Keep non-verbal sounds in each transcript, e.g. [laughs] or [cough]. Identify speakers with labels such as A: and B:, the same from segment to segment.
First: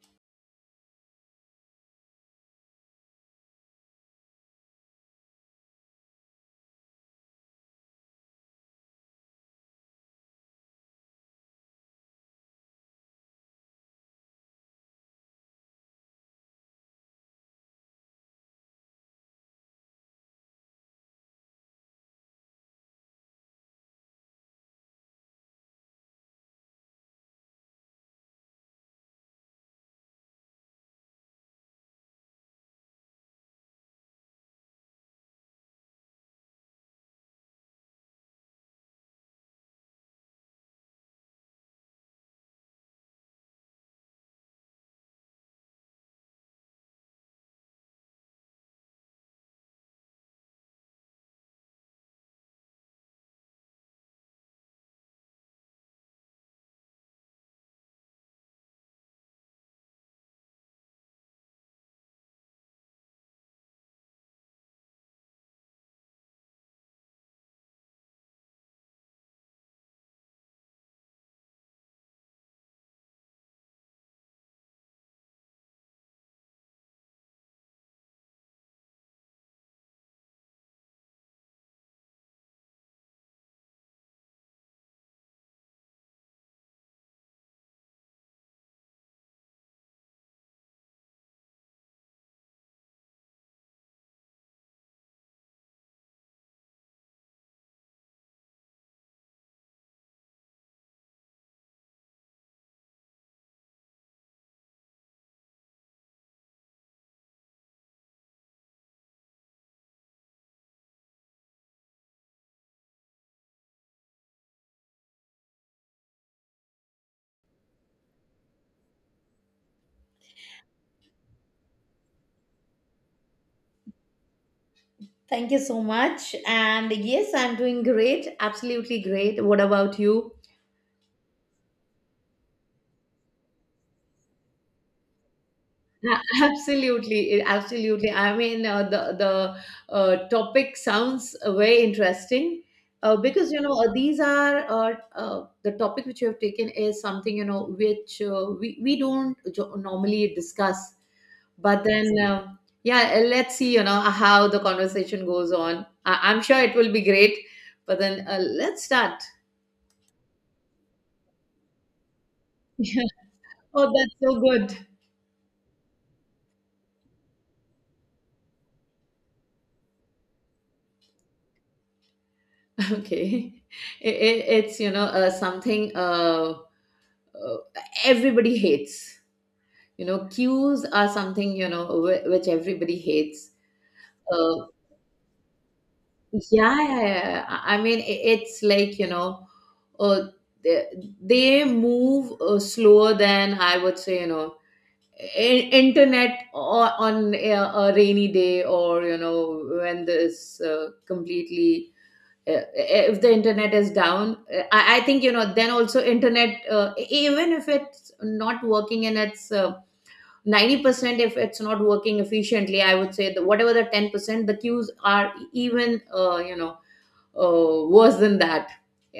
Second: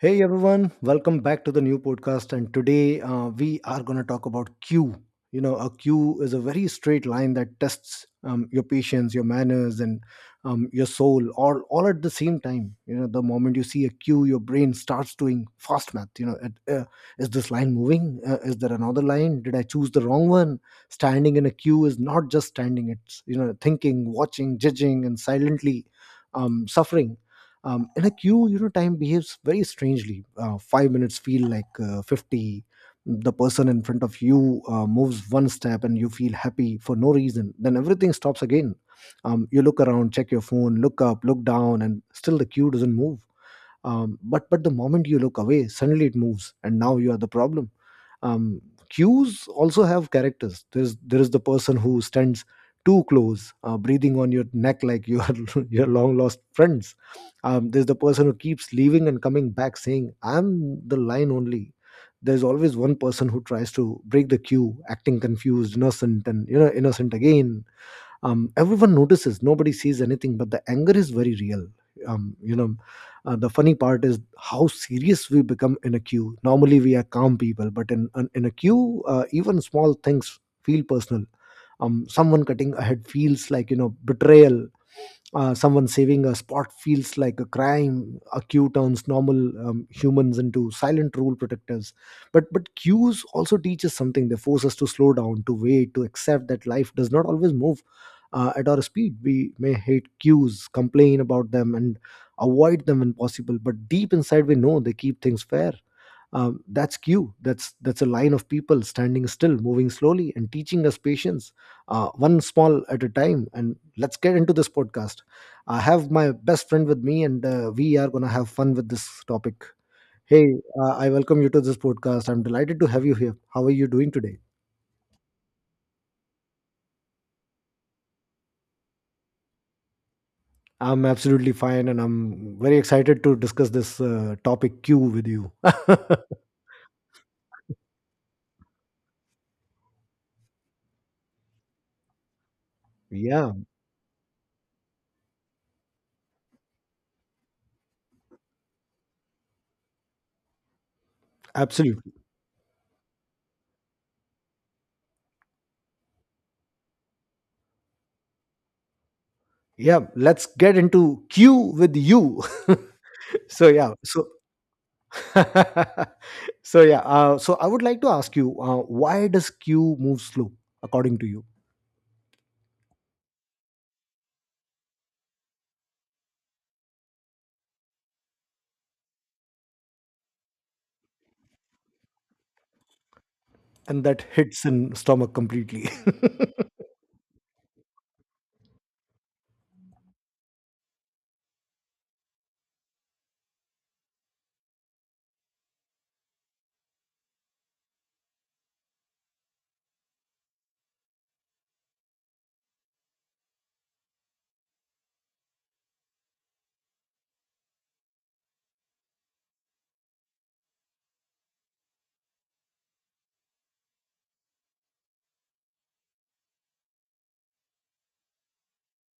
A: Hey everyone, welcome back to the new podcast. And today, we are going to talk about queue. You know, a queue is a very straight line that tests your patience, your manners, and your soul all at the same time. You know, the moment you see a queue, your brain starts doing fast math. You know, is this line moving? Is there another line? Did I choose the wrong one? Standing in a queue is not just standing, it's, you know, thinking, watching, judging, and silently suffering. In a queue, you know, time behaves very strangely. 5 minutes feel like 50. The person in front of you moves one step and you feel happy for no reason, then everything stops again. You look around, check your phone, look up, look down, and still the queue doesn't move. But the moment you look away, suddenly it moves and now you are the problem. um, Cues also have characters. There is the person who stands too close, breathing on your neck like you are [laughs] your long lost friends. There's the person who keeps leaving and coming back saying I'm the line only. There's always one person who tries to break the queue, acting confused, innocent, and you know, innocent again. Everyone notices, nobody sees anything, but the anger is very real. um, you know the funny part is how serious we become in a queue. Normally we are calm people, but in a queue, even small things feel personal. Someone cutting ahead feels like, you know, betrayal. Someone saving a spot feels like a crime. A queue turns normal humans into silent rule protectors. But queues also teach us something. They force us to slow down, to wait, to accept that life does not always move at our speed. We may hate queues, complain about them, and avoid them when possible. But deep inside, we know they keep things fair. That's Q. That's a line of people standing still, moving slowly, and teaching us patience, one small at a time. And let's get into this podcast. I have my best friend with me, and we are gonna have fun with this topic. Hey, I welcome you to this podcast. I'm delighted to have you here. How are you doing today?
B: Thank you so much. And yes, I'm doing great. Absolutely great. What about you?
A: I'm absolutely fine, and I'm very excited to discuss this topic Q with you. [laughs]
B: [laughs] Absolutely, absolutely. I mean, the topic sounds very interesting, because
A: Yeah,
B: you know these are the topic which you have taken is something, you know, which we don't normally discuss. But then,
A: absolutely.
B: yeah, let's see, you know, how the conversation goes on. I'm sure it will be great. But then, let's start.
A: Yeah, let's get into Q with you. [laughs]
B: [laughs]
A: So
B: Oh,
A: yeah,
B: that's
A: so
B: so good.
A: [laughs] so yeah, so I would like to ask you, why does Q move slow, according to you,
B: [laughs] Okay. It's, you know, something, uh, everybody hates. You know, cues are something, you know, which everybody hates.
A: and that hits
B: Uh,
A: in stomach completely? [laughs]
B: yeah, yeah, yeah, yeah. I mean, it's like, you know, uh, they, they move slower than I would say, you know, internet or on a rainy day, or, you know, when this completely if the internet is down, I think, you know, then also internet even if it's not working, and it's 90% if it's not working efficiently. I would say that whatever the 10%, the queues are even you know, worse than that,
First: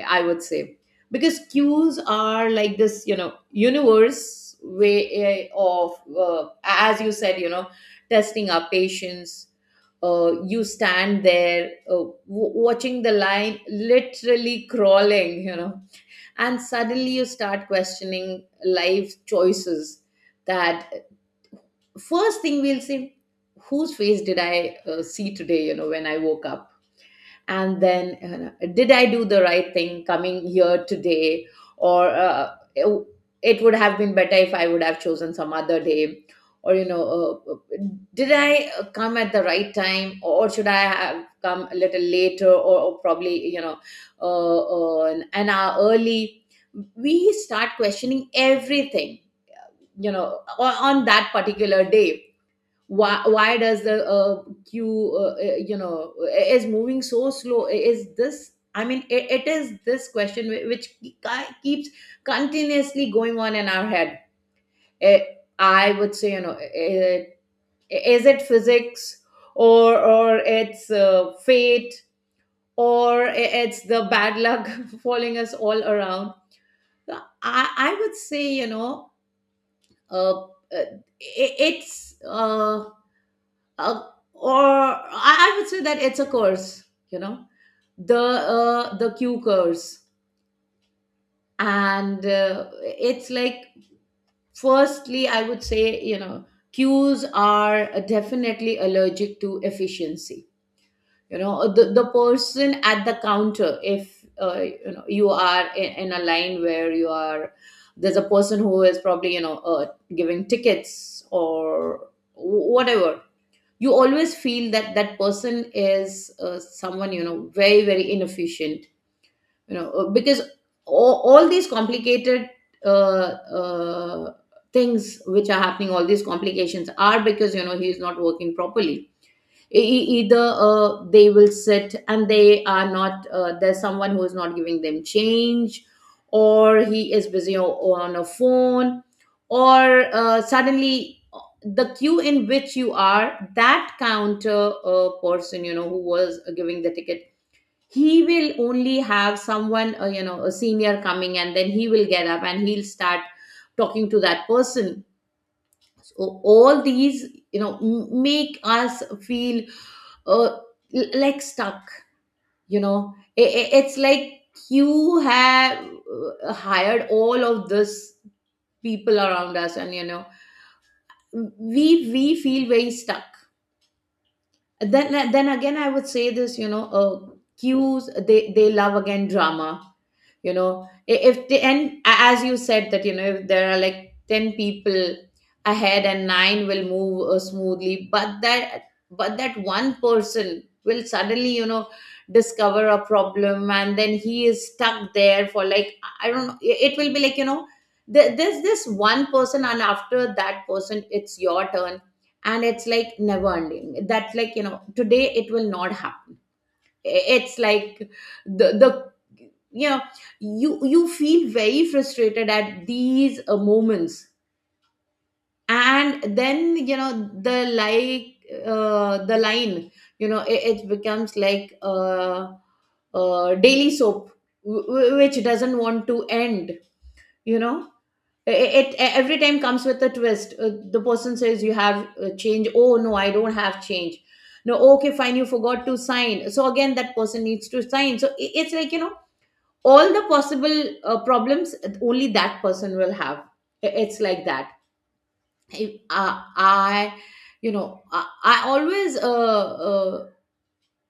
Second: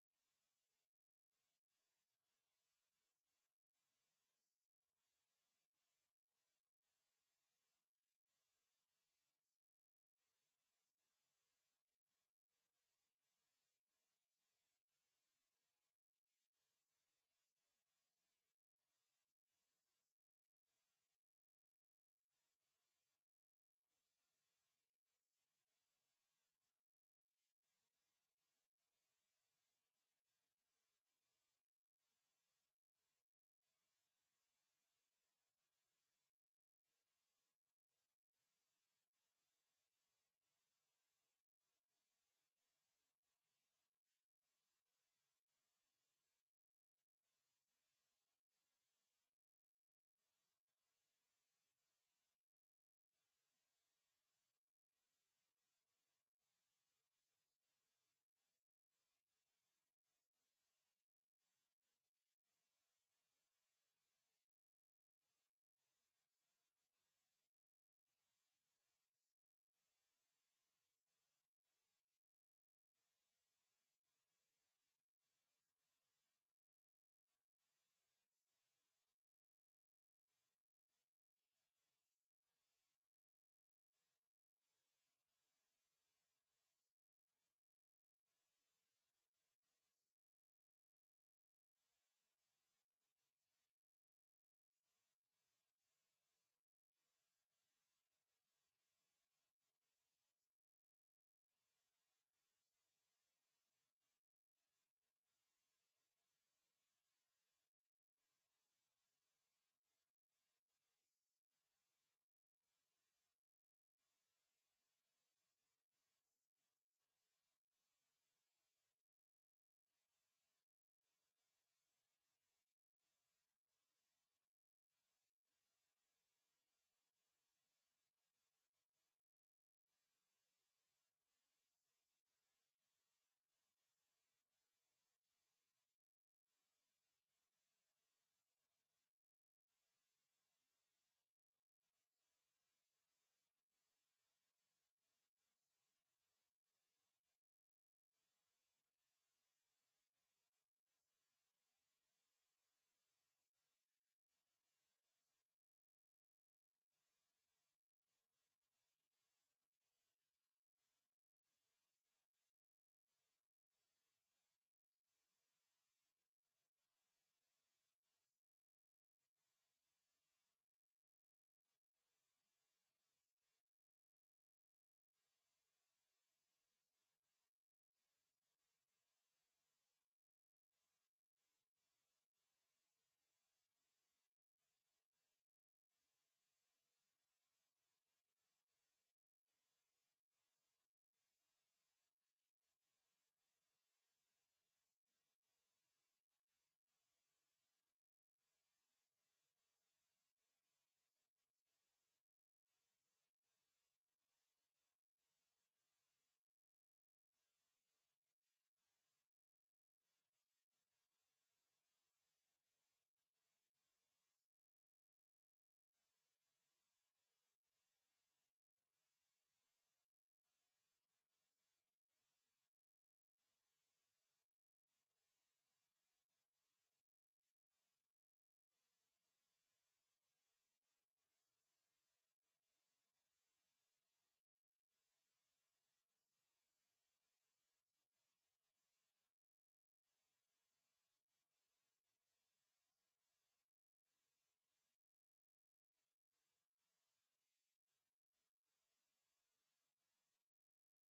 B: I would say. Because cues are like this, you know, universe way of, as you said, you know, testing our patience. You stand there, watching the line literally crawling, you know, and suddenly you start questioning life choices. That first thing we'll say, whose face did I see today, you know, when I woke up? And then did I do the right thing coming here today? Or it would have been better if I would have chosen some other day. Or, you know, uh, uh, did I come at the right time? Or should I have come a little later? Or probably, you know, an hour early. We start questioning everything, you know, on that particular day. Why does the queue you know, is moving so slow? Is this, I mean, it is this question which keeps continuously going on in our head. Eh, I would say, you know, is it physics? Or it's fate? Or it's the bad luck [laughs] following us all around. So I would say, you know, uh, uh, it's uh, or I would say that it's a curse, you know, the q curse. And it's like, firstly, I would say, you know, cues are definitely allergic to efficiency. You know, the person at the counter, if you know, you are in a line where you are, there's a person who is probably, you know, giving tickets or whatever. You always feel that that person is someone, you know, very, very inefficient, you know, because all these complicated uh, uh, things which are happening, all these complications, are because, you know, he is not working properly. Either they will sit and they are not there's someone who is not giving them change, or he is busy on a phone. Or suddenly the queue in which you are, that counter person, you know, who was giving the ticket, he will only have someone, you know, a senior coming, and then he will get up and he'll start talking to that person. So all these, you know, make us feel uh, like stuck, you know, it's like you have hired all of this people around us, and you know, we feel very stuck. Then again, I would say this, you know, cues, they love again drama, you know. If the, and as you said, that you know, if there are like 10 people ahead, and nine will move smoothly, but that one person will suddenly, you know, discover a problem, and then he is stuck there for like, I don't know, it will be like, you know, there's this one person, and after that person it's your turn, and it's like never ending. That's like, you know, today it will not happen. It's like the, you know, you feel very frustrated at these moments. And then, you know, the, like, the line, you know, it becomes like daily soap, which doesn't want to end, you know. it, it every time comes with a twist. The person says, you have change? Oh no, I don't have change. No, okay, fine, you forgot to sign, so again that person needs to sign. So it's like, you know, all the possible problems only that person will have. It's like that. If, I you know, I always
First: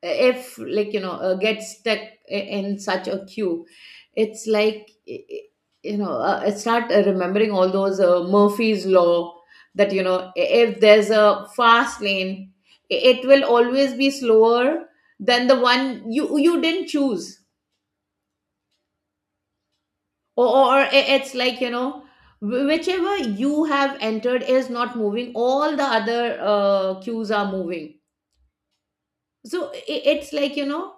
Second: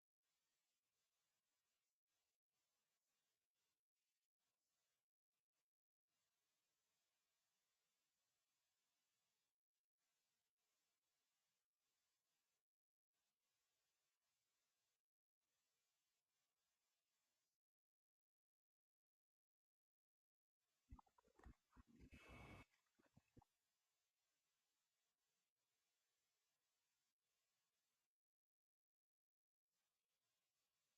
B: if, like, you know, get stuck in such a queue, it's like you know, I start remembering all those Murphy's law. That you know, if there's a fast lane, it will always be slower than the one you didn't choose. Or it's like, you know, whichever you have entered is not moving, all the other queues are moving. So it's like, you know,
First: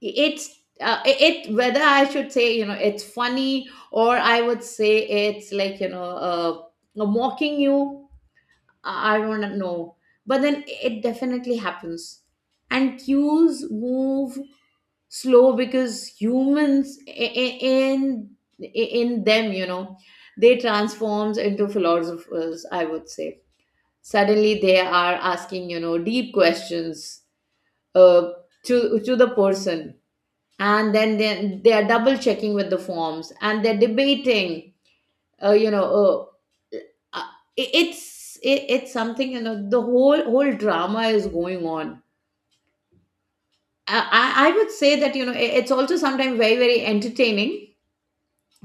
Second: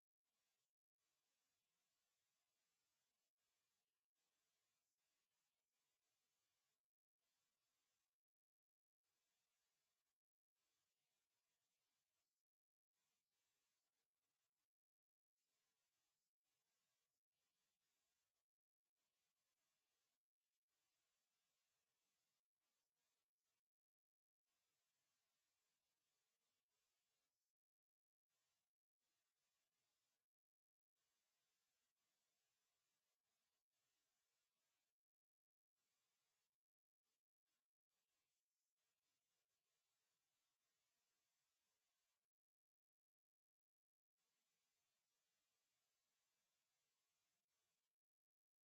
B: it's it, whether I should say, you know, it's funny, or I would say it's like, you know, mocking you. I don't know, but then it definitely happens. And cues move slow because humans, in them, you know, they transforms into philosophers, I would say. Suddenly, they are asking, you know, deep questions, uh, to the person. And then they are double checking with the forms, and they're debating, you know, uh, uh, it's it's something, you know, the whole drama is going on. I I would say that, you know, it's also sometimes very, very entertaining.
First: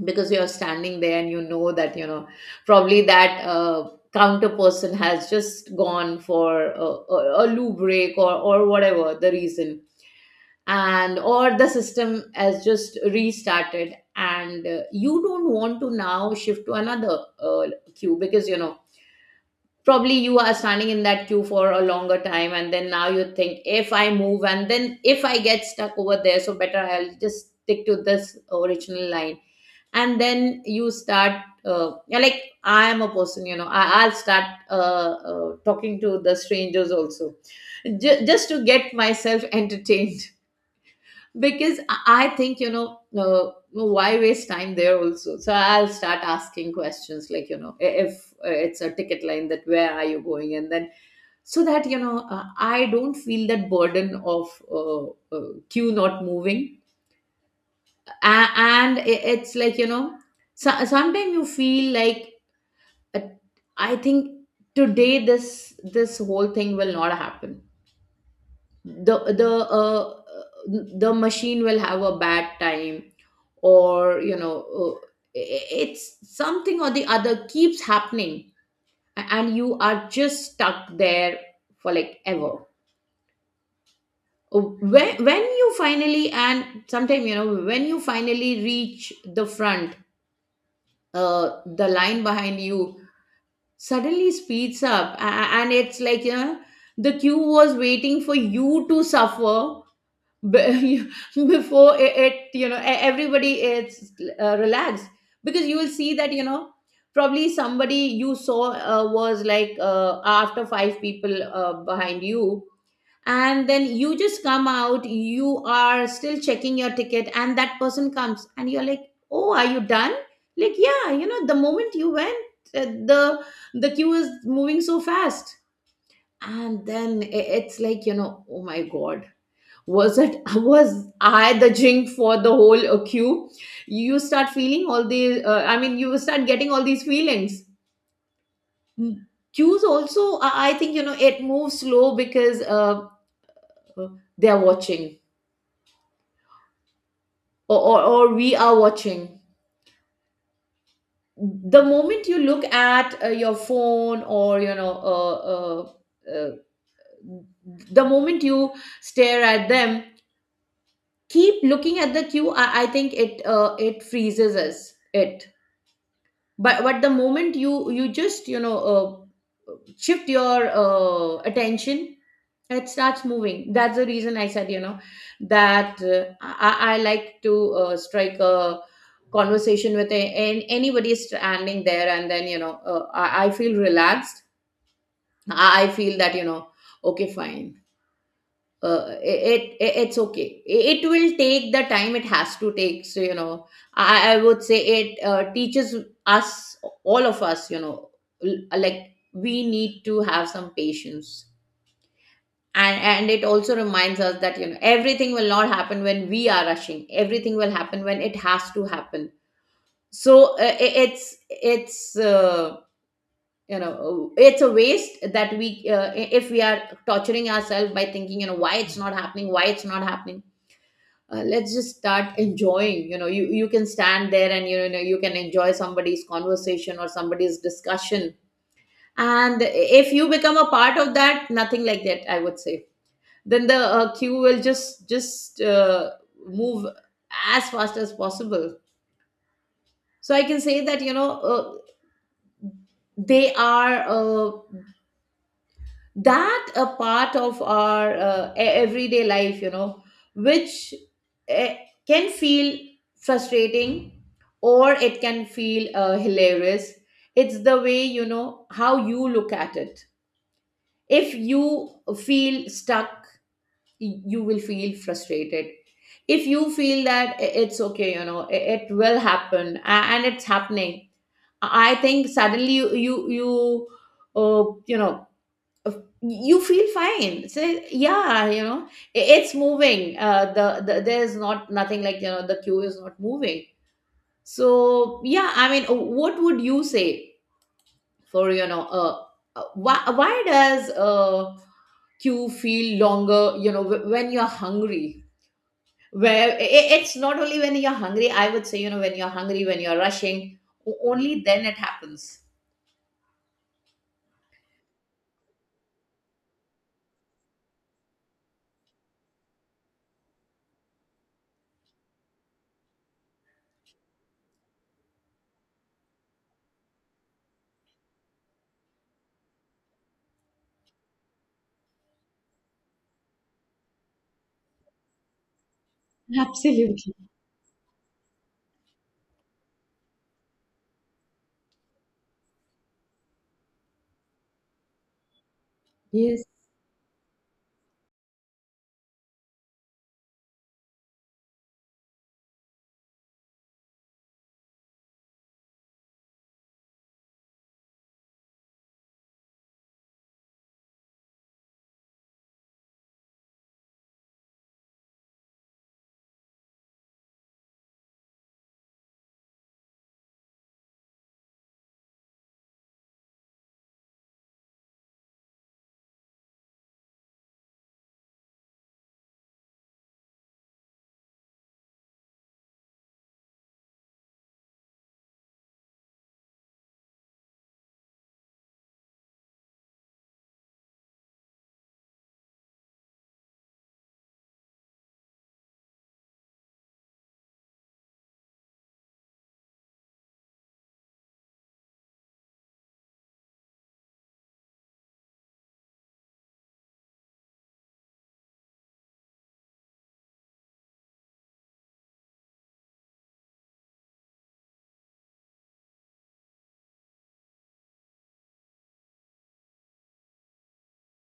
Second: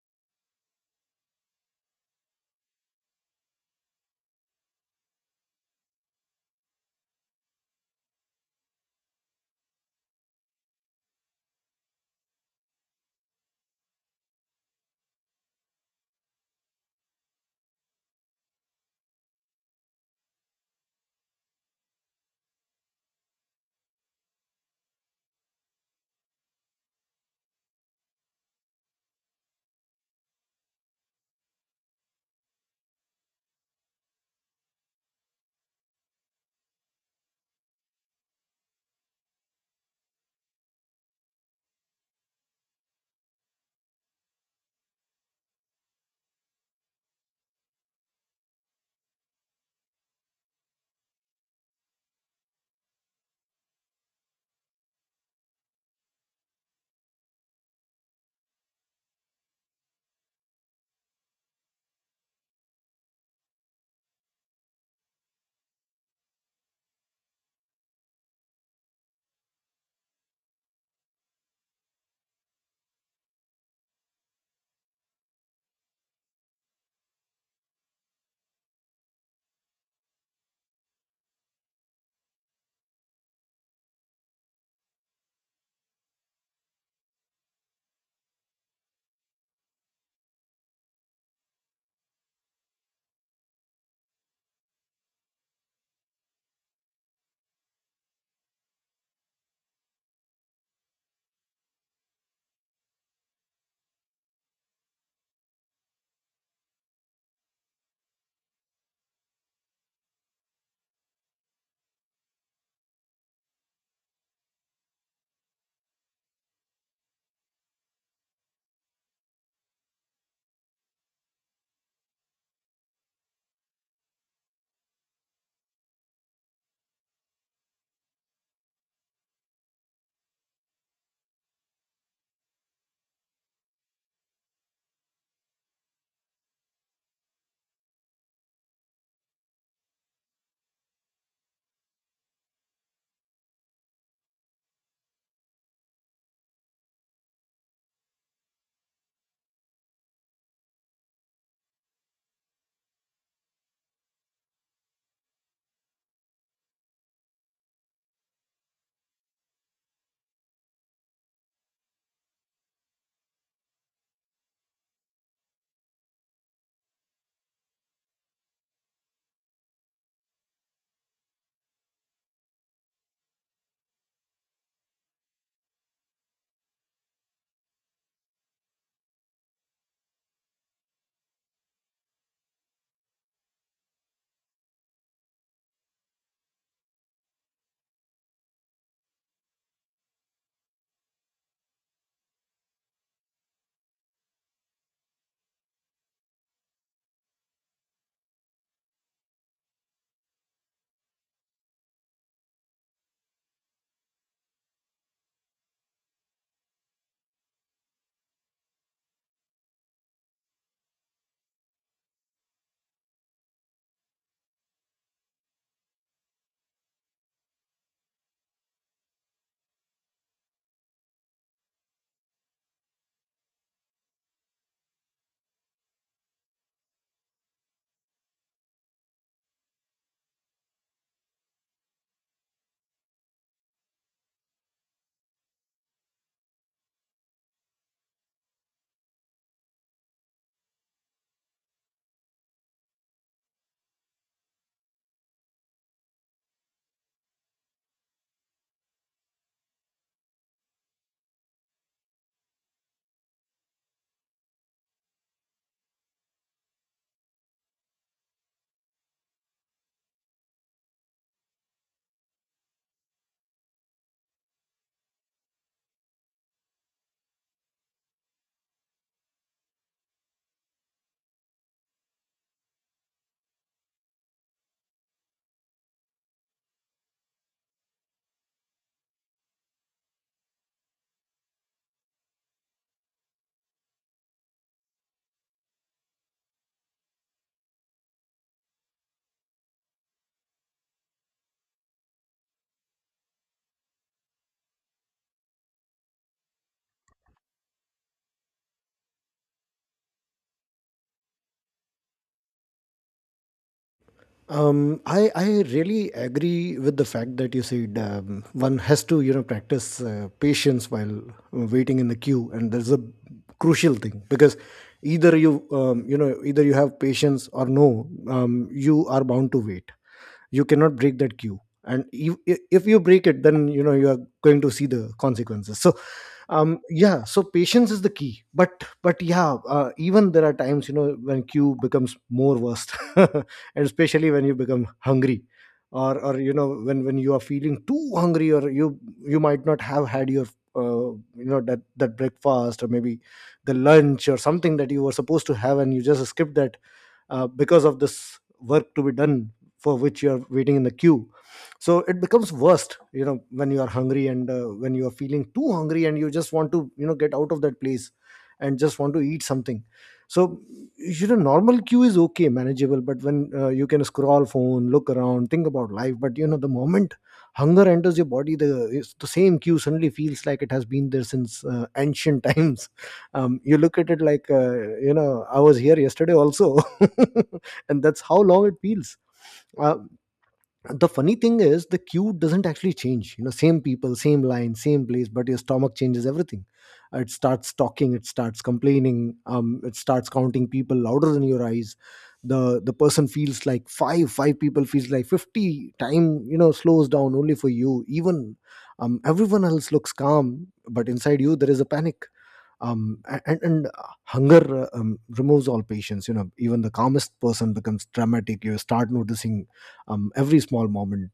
B: Because you're standing there and you know that, you know, probably that counter person has just gone for a loo break, or whatever the reason. And or the system has just restarted, and you don't want to now shift to another queue, because, you know, probably you are standing in that queue for a longer time. And then now you think, if I move and then if I get stuck over there, so better I'll just stick to this original line. And then you start you're like, I am a person, you know, I'll start talking to the strangers also, just to get myself [laughs] entertained. Because I think, you know, why waste time there also. So I'll start asking questions like, you know, if it's a ticket line, that where are you going. And then so that, you know, I don't feel that burden of queue not moving. And it's like, you know, so, sometimes you feel like uh, I think today this whole thing will not happen. The uh, uh, the machine will have a bad time, or, you know, it's something or the other keeps happening. And you are just stuck there for like ever. Uh, when you finally, and sometime, you know, when you finally reach the front, the line behind you suddenly speeds up. And it's like, you know, the queue was waiting for you to suffer, be- [laughs] before it, you know, everybody is relaxed. Because you will see that, you know, probably somebody you saw was like after five people behind you. And then you just come out, you are still checking your ticket, and that person comes, and you're like, oh, are you done? Like, yeah, you know, the moment you went uh, the the queue is moving so fast. And then it's like, you know, oh my god, was it, [laughs] was I the jink for the whole queue? You start feeling all the I mean, you start getting all these feelings. Mm. Queues also I think, you know, it moves slow because uh, they are watching, or we are watching. The moment you look at your phone or, you know, uh, the moment you stare at them, keep looking at the queue, I think it it freezes us. It But the moment you just you know, shift your attention, it starts moving. That's the reason I said, you know, that I like to strike a conversation with a, an anybody standing there, and then, you know, I feel relaxed. I feel that, you know, okay, fine, it's okay, it will take the time it has to take. So, you know, I would say it teaches us, all of us, you know, like we need to have some patience. And it also reminds us that, you know, everything will not happen when we are rushing, everything will happen when it has to happen. So it's you know, it's a waste that we if we are torturing ourselves by thinking, you know, why it's not happening, why it's not happening. Let's just start enjoying. You know, you can stand there and, you know, you can enjoy somebody's conversation or somebody's discussion. And if you become a part of that, nothing like that, I would say. Then the queue will just move as fast as possible. So I can say that, you know, they are that a part of our everyday life, you know, which eh, can feel frustrating, or it can feel hilarious. It's the way, you know, how you look at it. If you feel stuck, you will feel frustrated. If you feel that it's okay, you know, it will happen, and it's happening, I think suddenly uh, you know, of- you feel fine, say yeah, you know, it's moving. The there's not nothing like, you know, the queue is not moving. So yeah, I mean, what would you say for, you know, why does queue feel longer, you know, when you're hungry? Where, it's not only when you're hungry, I would say, you know. When you're hungry, when you're rushing, only then it happens.
A: I really agree with the fact that you said, one has to, you know, practice patience while waiting in the queue, and that's a crucial thing because either you have patience, or no. You are bound to wait. You cannot break that queue and if you break it then you know you are going to see the consequences, so
B: Absolutely,
A: yeah, so patience is the key. But yeah, even there are times, you know, when queue becomes more worst [laughs] and especially when you become hungry, or
B: yes.
A: you know, when you are feeling too hungry, or you might not have had your that breakfast, or maybe the lunch or something that you were supposed to have and you just skipped that because of this work to be done, for which you are waiting in the queue. So it becomes worst, you know, when you are hungry and when you are feeling too hungry and you just want to, you know, get out of that place and just want to eat something. So you know, normal queue is okay, manageable, but when, you can scroll phone, look around, think about life, but you know the moment hunger enters your body, the it's the same queue, suddenly feels like it has been there since ancient [laughs] times. You look at it like, you know, I was here yesterday also [laughs] and that's how long it feels. uh, the funny thing is, the queue doesn't actually change, you know, same people, same line, same place, but your stomach changes everything. It starts talking, it starts complaining, it starts counting people louder than your eyes. The the person feels like five people, feels like 50. Time you know slows down only for you. Even everyone else looks calm, but inside you there is a panic. And hunger removes all patience, you know, even the calmest person becomes dramatic. You start noticing every small moment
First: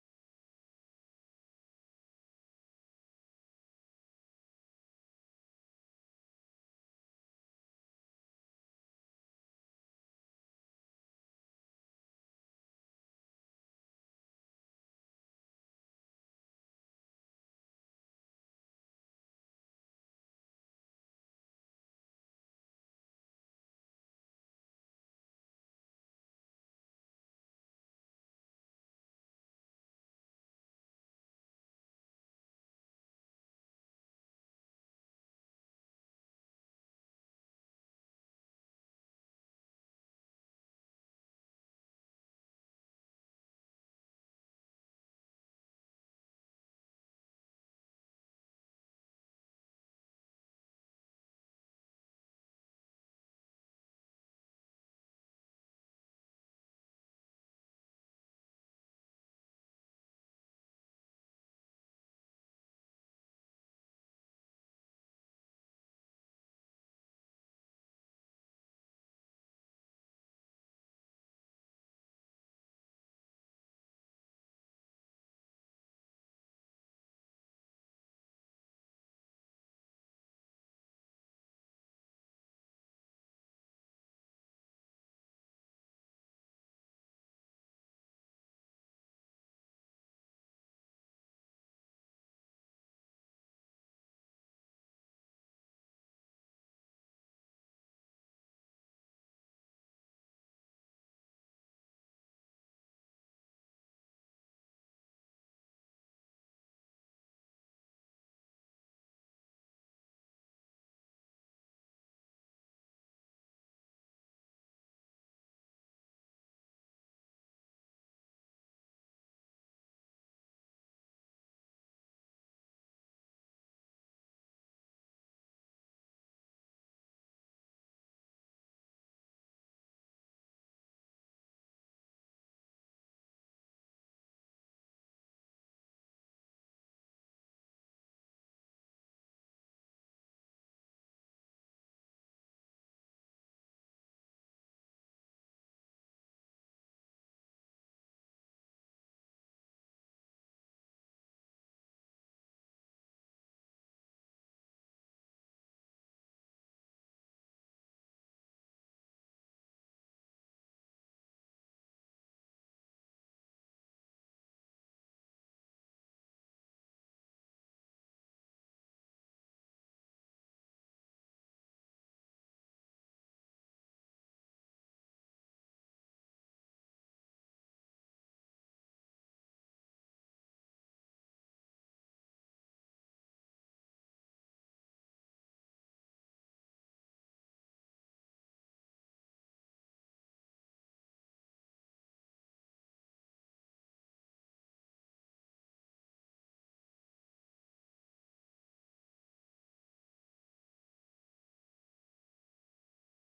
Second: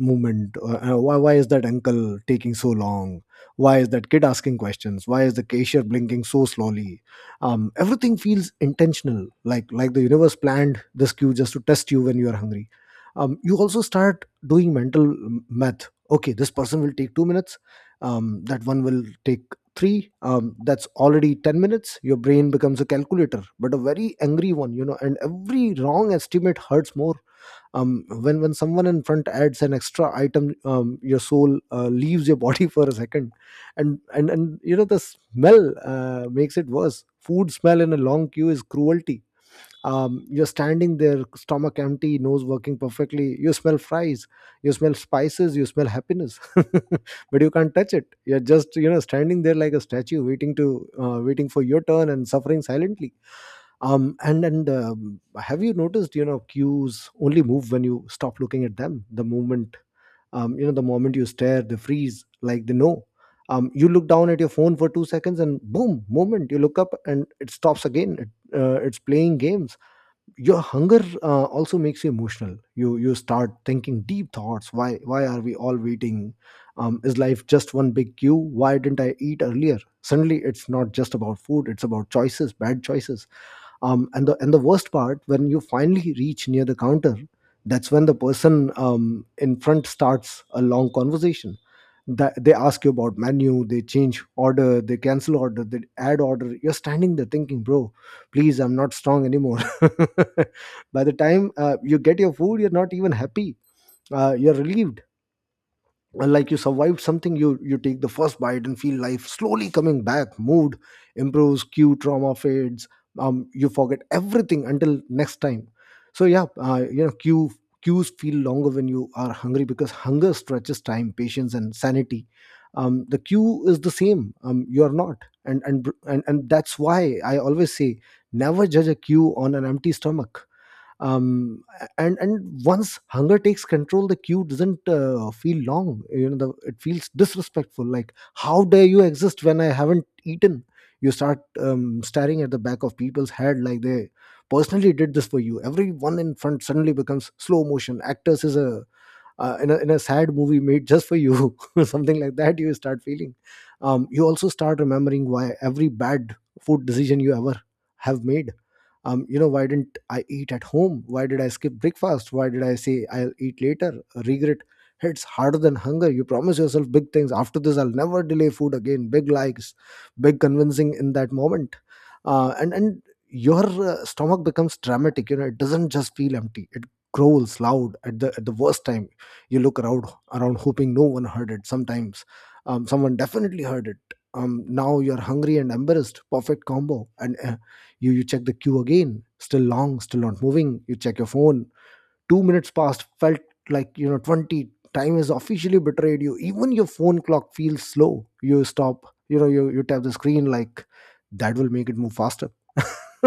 A: movement. Why is that uncle taking so long, why is that kid asking questions, why is the cashier blinking so slowly? Everything feels intentional, like the universe planned this cue just to test you when you are hungry. You also start doing mental math. Okay, this person will take 2 minutes, that one will take three, that's already 10 minutes. Your brain becomes a calculator, but a very angry one, you know, and every wrong estimate hurts more. When someone in front adds an extra item, your soul leaves your body [laughs] for a second. And you know, the smell makes it worse. Food smell in a long queue is cruelty. You're standing there, stomach empty, nose working perfectly, you smell fries, you smell spices, you smell happiness [laughs] but you can't touch it, you're just, you know, standing there like a statue waiting for your turn and suffering silently. And Have you noticed, you know, cues only move when you stop looking at them. The moment you stare, they freeze, like they know. You look down at your phone for 2 seconds and boom, moment you look up and it stops again. It's playing games. Your hunger also makes you emotional. You start thinking deep thoughts, why are we all waiting? Is life just one big queue? Why didn't I eat earlier? Suddenly it's not just about food, it's about choices, bad choices. And the worst part, when you finally reach near the counter, that's when the person in front starts a long conversation. That they ask you about menu, they change order, they cancel order, they add order. You're standing there thinking, bro, please, I'm not strong anymore. [laughs] By the time you get your food, you're not even happy, you're relieved. And like you survived something. You take the first bite and feel life slowly coming back. Mood improves, cue trauma fades. You forget everything until next time. So yeah, you know, cues feel longer when you are hungry because hunger stretches time, patience and sanity. The cue is the same, you are not. And that's why I always say, never judge a cue on an empty stomach. Um, and and once hunger takes control, the queue doesn't feel long, you know, it feels disrespectful, like how dare you exist when I haven't eaten. You start staring at the back of people's head like they personally did this for you. Everyone in front suddenly becomes slow motion actors is a in, a, in a sad movie made just for you [laughs] something like that you start feeling. You also start remembering why every bad food decision you ever have made. You know, why didn't I eat at home, why did I skip breakfast, why did I say I'll eat later. Regret hits harder than hunger. You promise yourself big things, after this I'll never delay food again. Big likes, big convincing in that moment. And your stomach becomes dramatic, you know, it doesn't just feel empty, it growls loud at the worst time. You look around hoping no one heard it. Sometimes someone definitely heard it. Now you're hungry and embarrassed, perfect combo. And you check the queue again, still long, still not moving. You check your phone, 2 minutes passed, felt like, you know, 20. Time has officially betrayed you. Even your phone clock feels slow. You stop, you know, you tap the screen like that will make it move faster. [laughs]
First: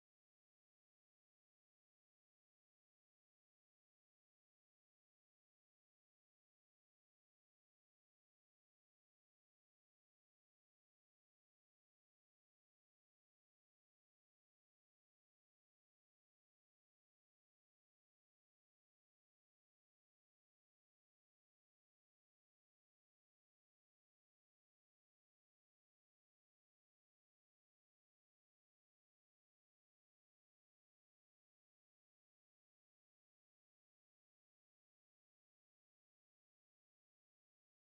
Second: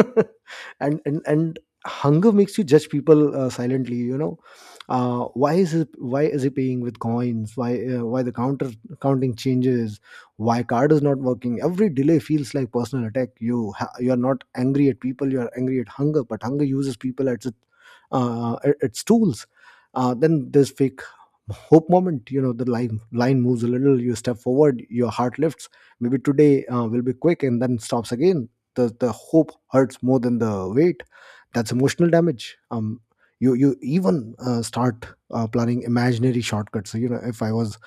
A: And hunger makes you judge people silently, you know, why is he paying with coins, why the counter counting changes, why card is not working. Every delay feels like personal attack. You are not angry at people, you are angry at hunger, but hunger uses people as its tools. Then there's fake hope moment. The line moves a little, you step forward, your heart lifts. Maybe today will be quick, and then stops again. The hope hurts more than the weight. That's emotional damage. You even start planning imaginary shortcuts. If i was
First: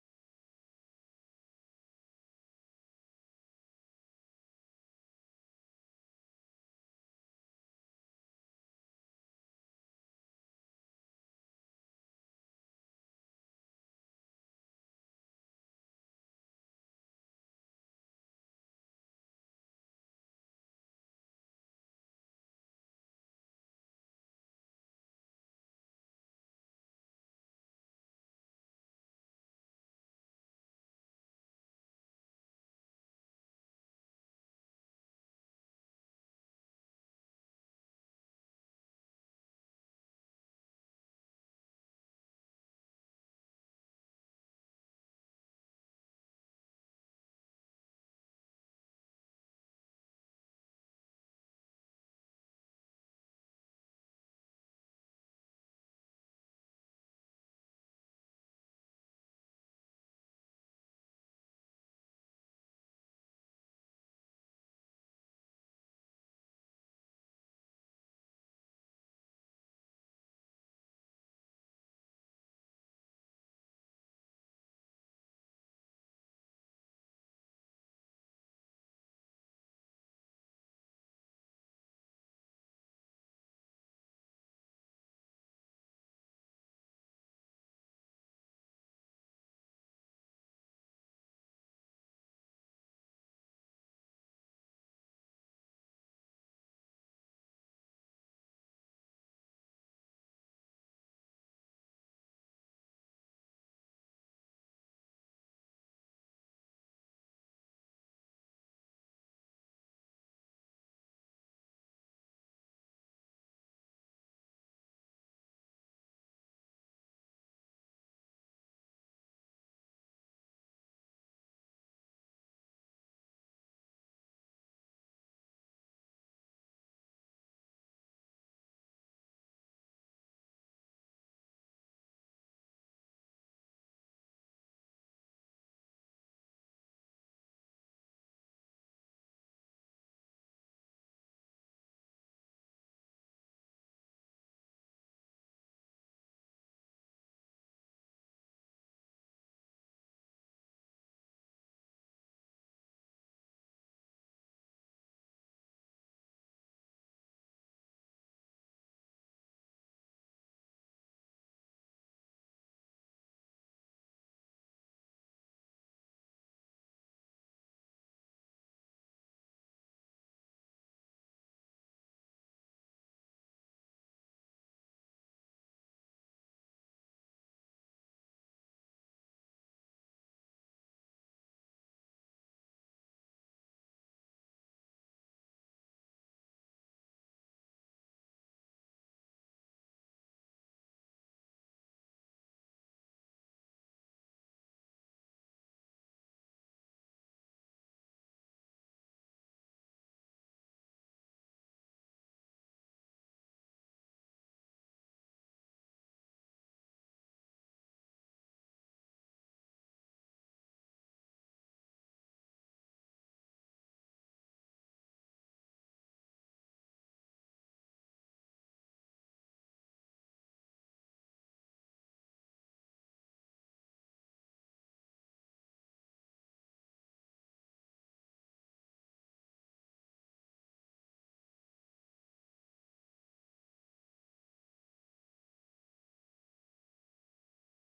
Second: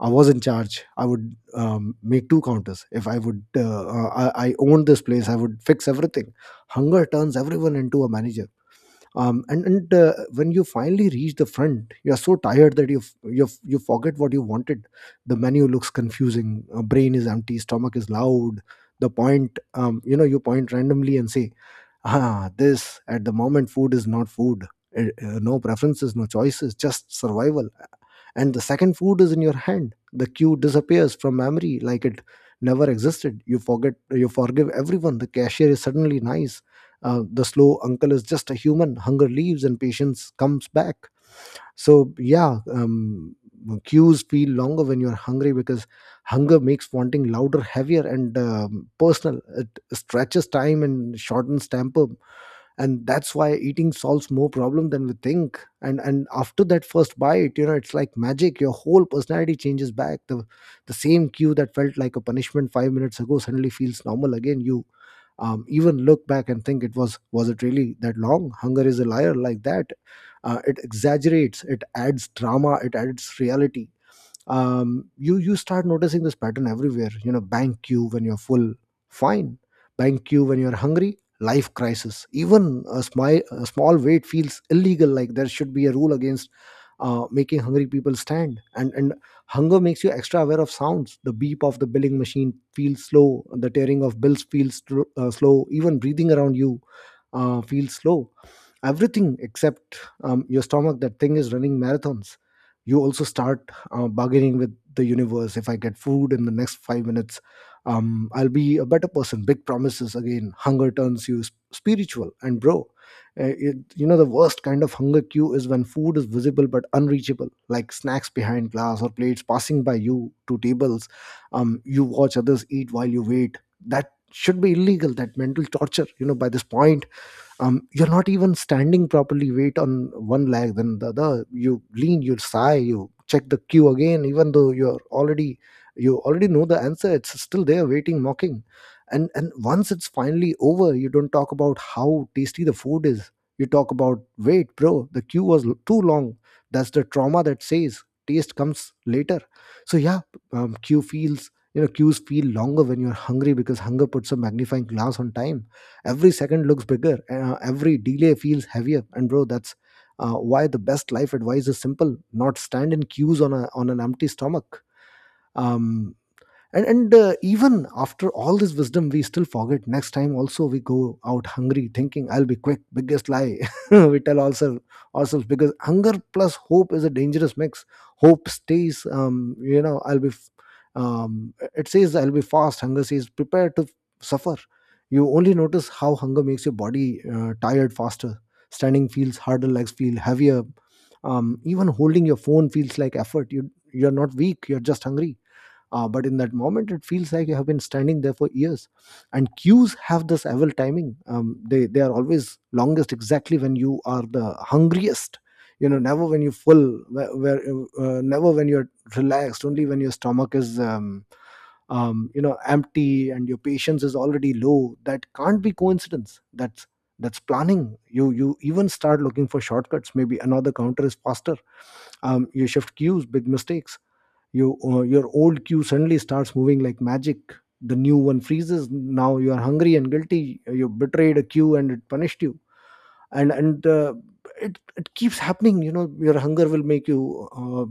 A: i was in charge, I would make two counters. If I owned this place, I would fix everything. Hunger turns everyone into a manager. And When you finally reach the front, you're so tired that you forget what you wanted. The menu looks confusing, brain is empty, stomach is loud. The point you know You point randomly and say, ah this. At the moment food is not food. No preferences, no choices, just survival. And the second food is in your hand, the cue disappears from memory like it never existed. You forget, you forgive everyone. The cashier is suddenly nice. The slow uncle is just a human. Hunger leaves and patience comes back. So yeah. Cues feel longer when you're hungry because hunger makes wanting louder, heavier, and personal. It stretches time and shortens temper. And that's why eating solves more problem than we think. And after that first bite, it's like magic, your whole personality changes back. The same cue that felt like a punishment 5 minutes ago suddenly feels normal again. You even look back and think, it was it really that long? Hunger is a liar like that. It exaggerates, it adds drama, it adds reality. You start noticing this pattern everywhere. Bank queue when you're full, fine. Bank queue when you're hungry, life crisis. Even a small wait feels illegal, like there should be a rule against making hungry people stand. And Hunger makes you extra aware of sounds. The beep of the billing machine feels slow, the tearing of bills feels slow, even breathing around you feels slow. Everything except your stomach. That thing is running marathons. You also start bargaining with the universe. If I get food in the next 5 minutes, I'll be a better person. Big promises again. Hunger turns you spiritual. And bro, the worst kind of hunger queue is when food is visible but unreachable, like snacks behind glass or plates passing by you to tables. You watch others eat while you wait. That should be illegal. That mental torture. By this point, you're not even standing properly, weight on one leg then the other. You lean, you sigh, you check the cue again, even though you already know the answer. It's still there, waiting, mocking. And once it's finally over, you don't talk about how tasty the food is. You talk about, wait bro, the queue was too long. That's the trauma that says taste comes later. So yeah. Queues feel longer when you're hungry because hunger puts a magnifying glass on time. Every second looks bigger, every delay feels heavier. And bro, that's why the best life advice is simple, not stand in queues on a on an empty stomach. um and Even after all this wisdom, we still forget. Next time also we go out hungry thinking I'll be quick. Biggest lie [laughs] we tell ourselves because hunger plus hope is a dangerous mix. Hope stays. It says I'll be fast. Hunger says prepare to suffer. You only notice how hunger makes your body tired faster. Standing feels harder, legs feel heavier. Even holding your phone feels like effort. You're not weak, you're just hungry. But in that moment, it feels like you have been standing there for years. And queues have this evil timing. They are always longest exactly when you are the hungriest. Never when you are full, where never when you're relaxed. Only when your stomach is, empty and your patience is already low. That can't be coincidence. That's planning. You even start looking for shortcuts. Maybe another counter is faster. You shift queues. Big mistakes. Your old queue suddenly starts moving like magic. The new one freezes. Now you are hungry and guilty, you betrayed a queue and it punished you. And and uh, it, it keeps happening. Your hunger will make you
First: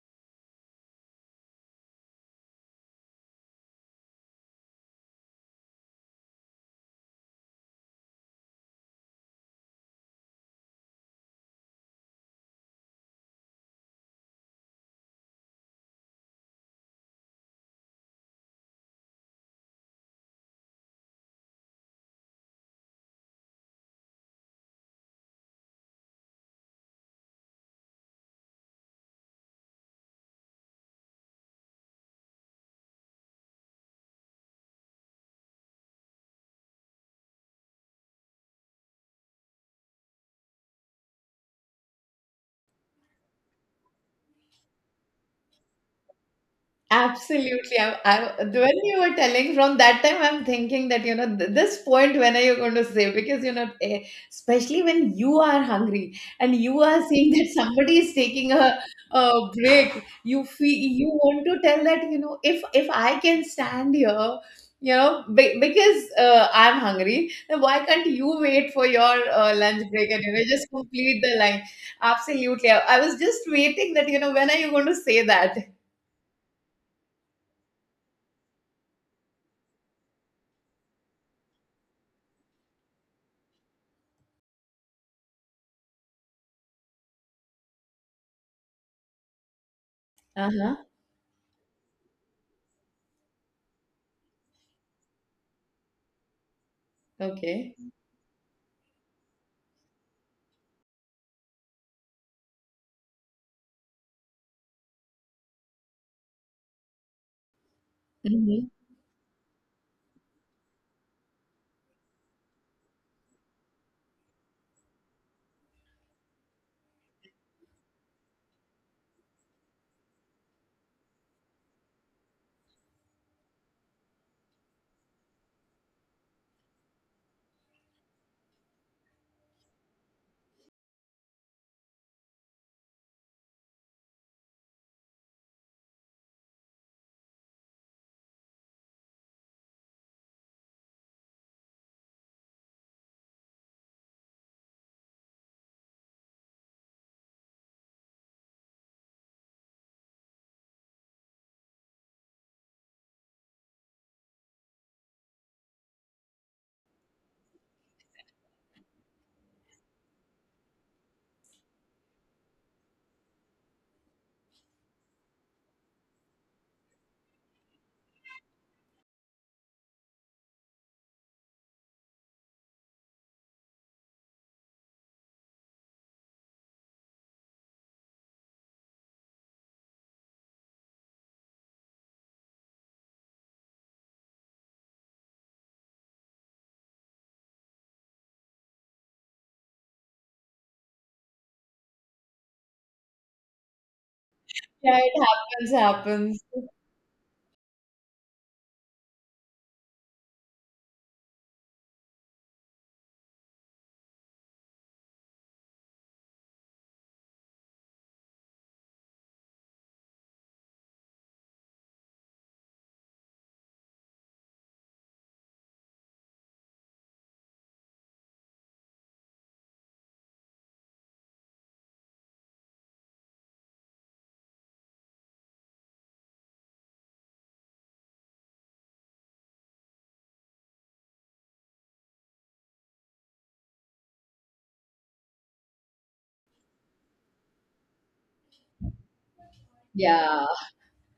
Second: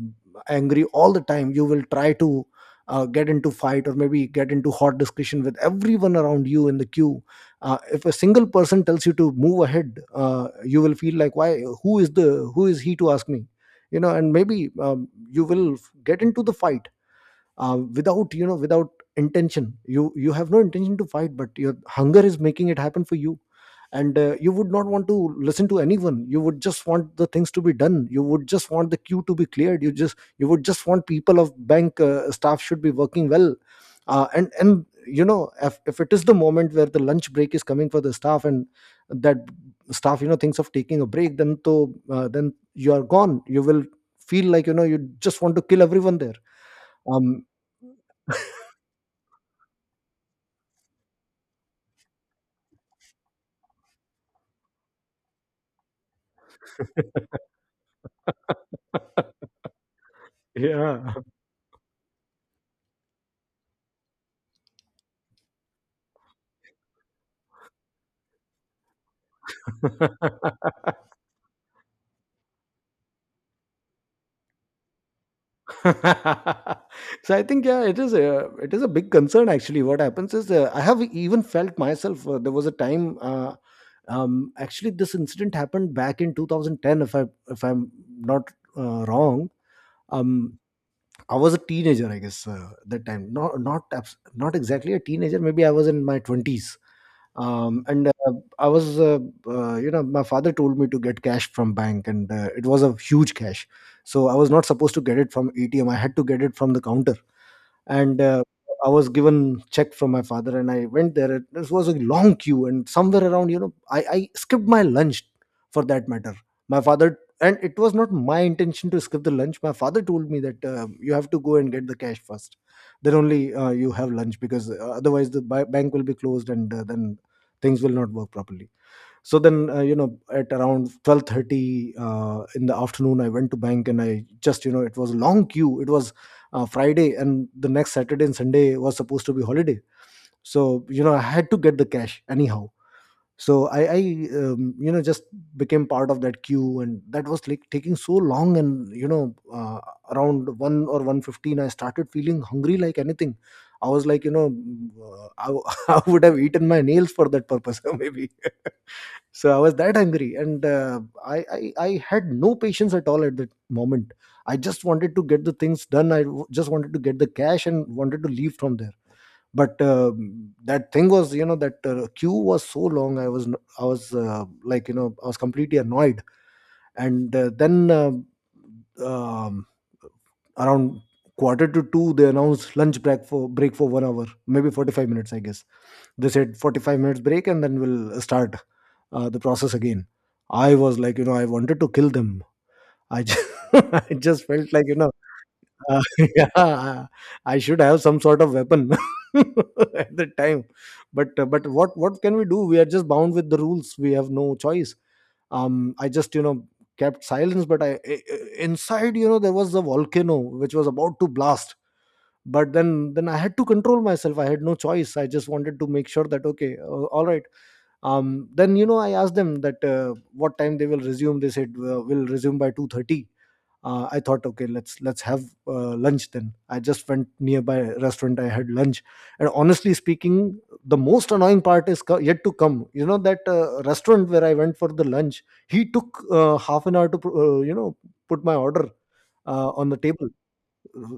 A: angry all the time. You will try to get into fight, or maybe get into hot discussion with everyone around you in the queue. If a single person tells you to move ahead, you will feel like, why, who is the who is he to ask me? And maybe you will get into the fight without without intention. You have no intention to fight, but your hunger is making it happen for you. And You would not want to listen to anyone. You would just want the things to be done, you would just want the queue to be cleared, you would just want people of bank staff should be working well. And you know If, it is the moment where the lunch break is coming for the staff and that staff thinks of taking a break then you are gone. You will feel like, you just want to kill everyone there. um
B: Absolutely. When you were telling from that time, I'm thinking that, you know, this point, when are you going to say? Because, you know, especially when you are hungry and you are seeing that somebody is taking a break, you feel
A: Yeah.
B: you want to tell that, you know, if I can stand here, you know, because I'm hungry, then why can't you wait for your lunch break and, you know, just
A: [laughs]
B: complete the line? Absolutely. I was just waiting that, you know, when are you going to say that?
A: So I think, yeah, it is a big concern actually. What happens is, I have even felt myself. There was a time, actually, this incident happened back in 2010, if I'm not wrong. Um,
B: Uh-huh.
A: I was a teenager, I guess, that time. Not exactly a teenager. Maybe I was in my twenties.
B: Okay.
A: And I was you know My father told me to get cash from bank, and it was a huge cash, so I was not supposed to get it from ATM, I had to get it from the counter. And
B: Hmm.
A: I was given check from my father and I went there. It was a long queue and somewhere around, I skipped my lunch for that matter. My father And it was not my intention to skip the lunch. My father told me that you have to go and get the cash first, then only you have lunch, because otherwise the bank will be closed and then things will not work properly. So then you know At around 12:30 in the afternoon I went to bank, and I just, it was a long queue. It was Friday, and the next Saturday and Sunday was supposed to be holiday. I had to get the cash anyhow. So I you know just became part of that queue, and that was like taking so long. And you know Around 1 or 1:15, I started feeling hungry like anything. I was like you know mm, I, [laughs] I would have eaten my nails for that purpose [laughs] maybe. So I was that angry, and I had no patience at all at that moment. I just wanted to get the things done, just wanted to get the cash and wanted to leave from there. But that thing was you know that queue was so long. I was n- I was I was completely annoyed. And then um, Around quarter to two they announced lunch break for 1 hour, maybe 45 minutes I guess. They said 45 minutes break and then we'll start the process again. I was like, I wanted to kill them. I just, [laughs] I just felt like,
B: Yeah, it happens,
A: uh, [laughs]
B: happens.
A: yeah, I should have some sort of weapon [laughs] at the time. But what can we do? We are just bound with the rules. We have no choice. I just, kept silence, but inside, there was a volcano which was about to blast. But then I had to control myself. I had no choice. I just wanted to make sure that, okay, all right. Then I asked them that what time they will resume. They said we'll resume by 2:30. I thought, okay, let's have lunch. Then I just went nearby restaurant, I had lunch. And honestly speaking, the most annoying part is yet to come. That restaurant where I went for the lunch, he took half an hour to put my order on the table.
B: Yeah,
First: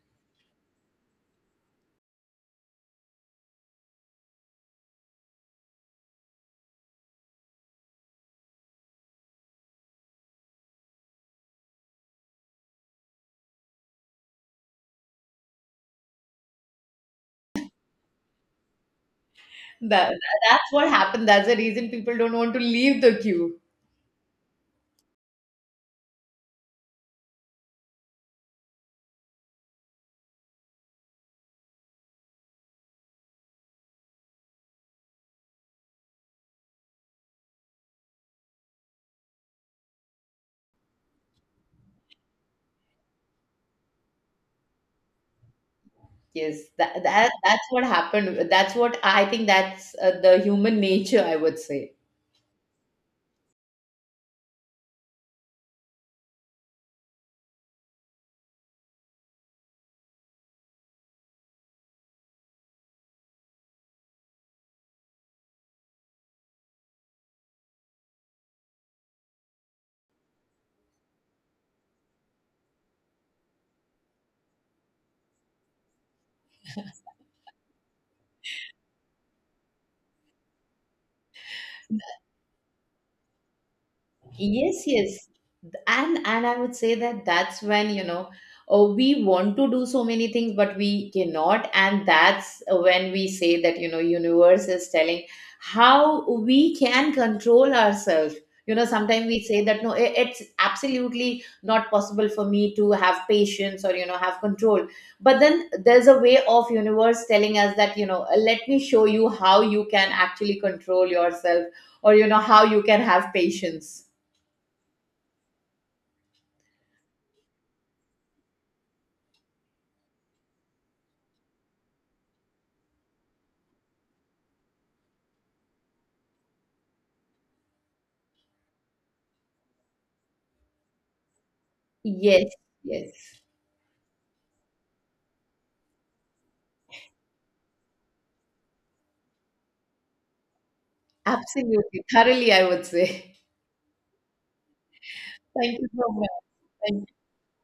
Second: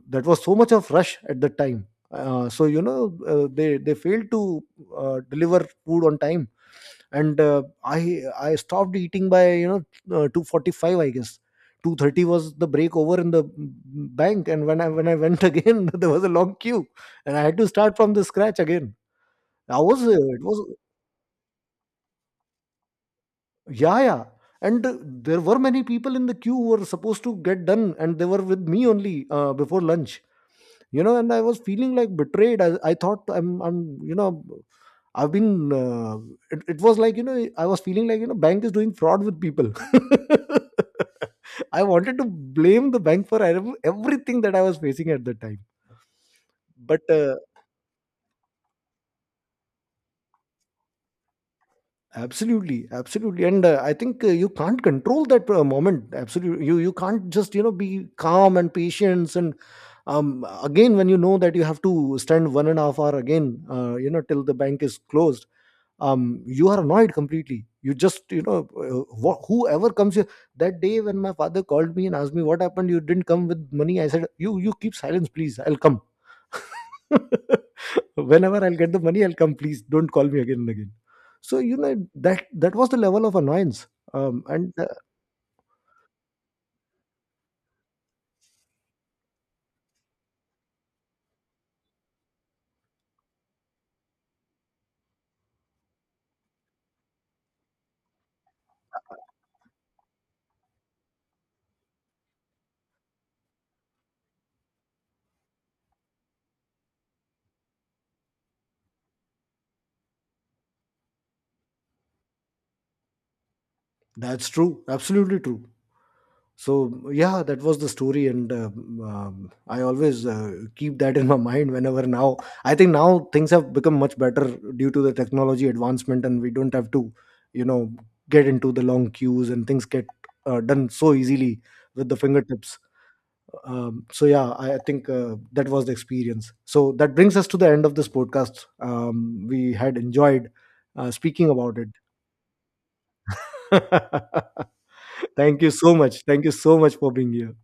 A: That was so much of rush at the time. Uh, so you know uh, they they failed to deliver food on time. And uh, i i stopped eating by, 2:45 I guess. 2:30 was the break over in the bank, and when I went [laughs] again there was a long queue, and I had to start from the scratch again. I was
B: that
A: it was
B: that's what happened. That's the reason people don't want to leave the queue.
A: Yeah, yeah. and There were many people in the queue who were supposed to get done, and they were with me only before lunch. And I was feeling like betrayed. I thought, I'm you know I've been it, it was like, I was feeling like, bank is doing fraud with people. [laughs] I wanted to blame the bank for everything that I was facing at the time.
B: Yes,
A: But
B: that, that that's what happened. That's what I think that's the human nature, I would say.
A: Absolutely, absolutely. And I think you can't control that moment absolutely. You can't just, be calm and patience. And um Again, when you know that you have to stand 1.5 hour again, till the bank is closed. You are annoyed completely. You just you know wh- Whoever comes here, that day when my father called me and asked me what happened, you didn't come with money, I said, you keep silence please, I'll come [laughs] whenever I'll get the money I'll come. Please don't call me again and again. That was the level of annoyance. And
B: Yes, yes. And I would say that that's when, you know, oh, we want to do so many things, but we cannot. And that's when we say that, you know, universe is telling how we can control ourselves. You know, sometimes we say that, no, it's absolutely not possible for me to have patience or, you know, have control. But then there's a way of universe telling us that, you know, let me show you how you can actually control yourself or, you know, how you can have patience.
A: That's true, absolutely true. So yeah, that was the story. And I always keep that in my mind whenever now I think now things have become much better due to the technology advancement, and we don't have to, you know get into the long queues, and things get done so easily with the
B: Yes,
A: fingertips.
B: yes.
A: So yeah, I think that was the experience. So that brings us to the end of this podcast. We had enjoyed speaking about it.
B: Absolutely. Thoroughly, I would say.
A: [laughs]
B: [laughs]
A: Thank you
B: Thank you
A: so
B: so
A: much,
B: much.
A: thank you so much
B: Thank
A: for
B: you.
A: being here.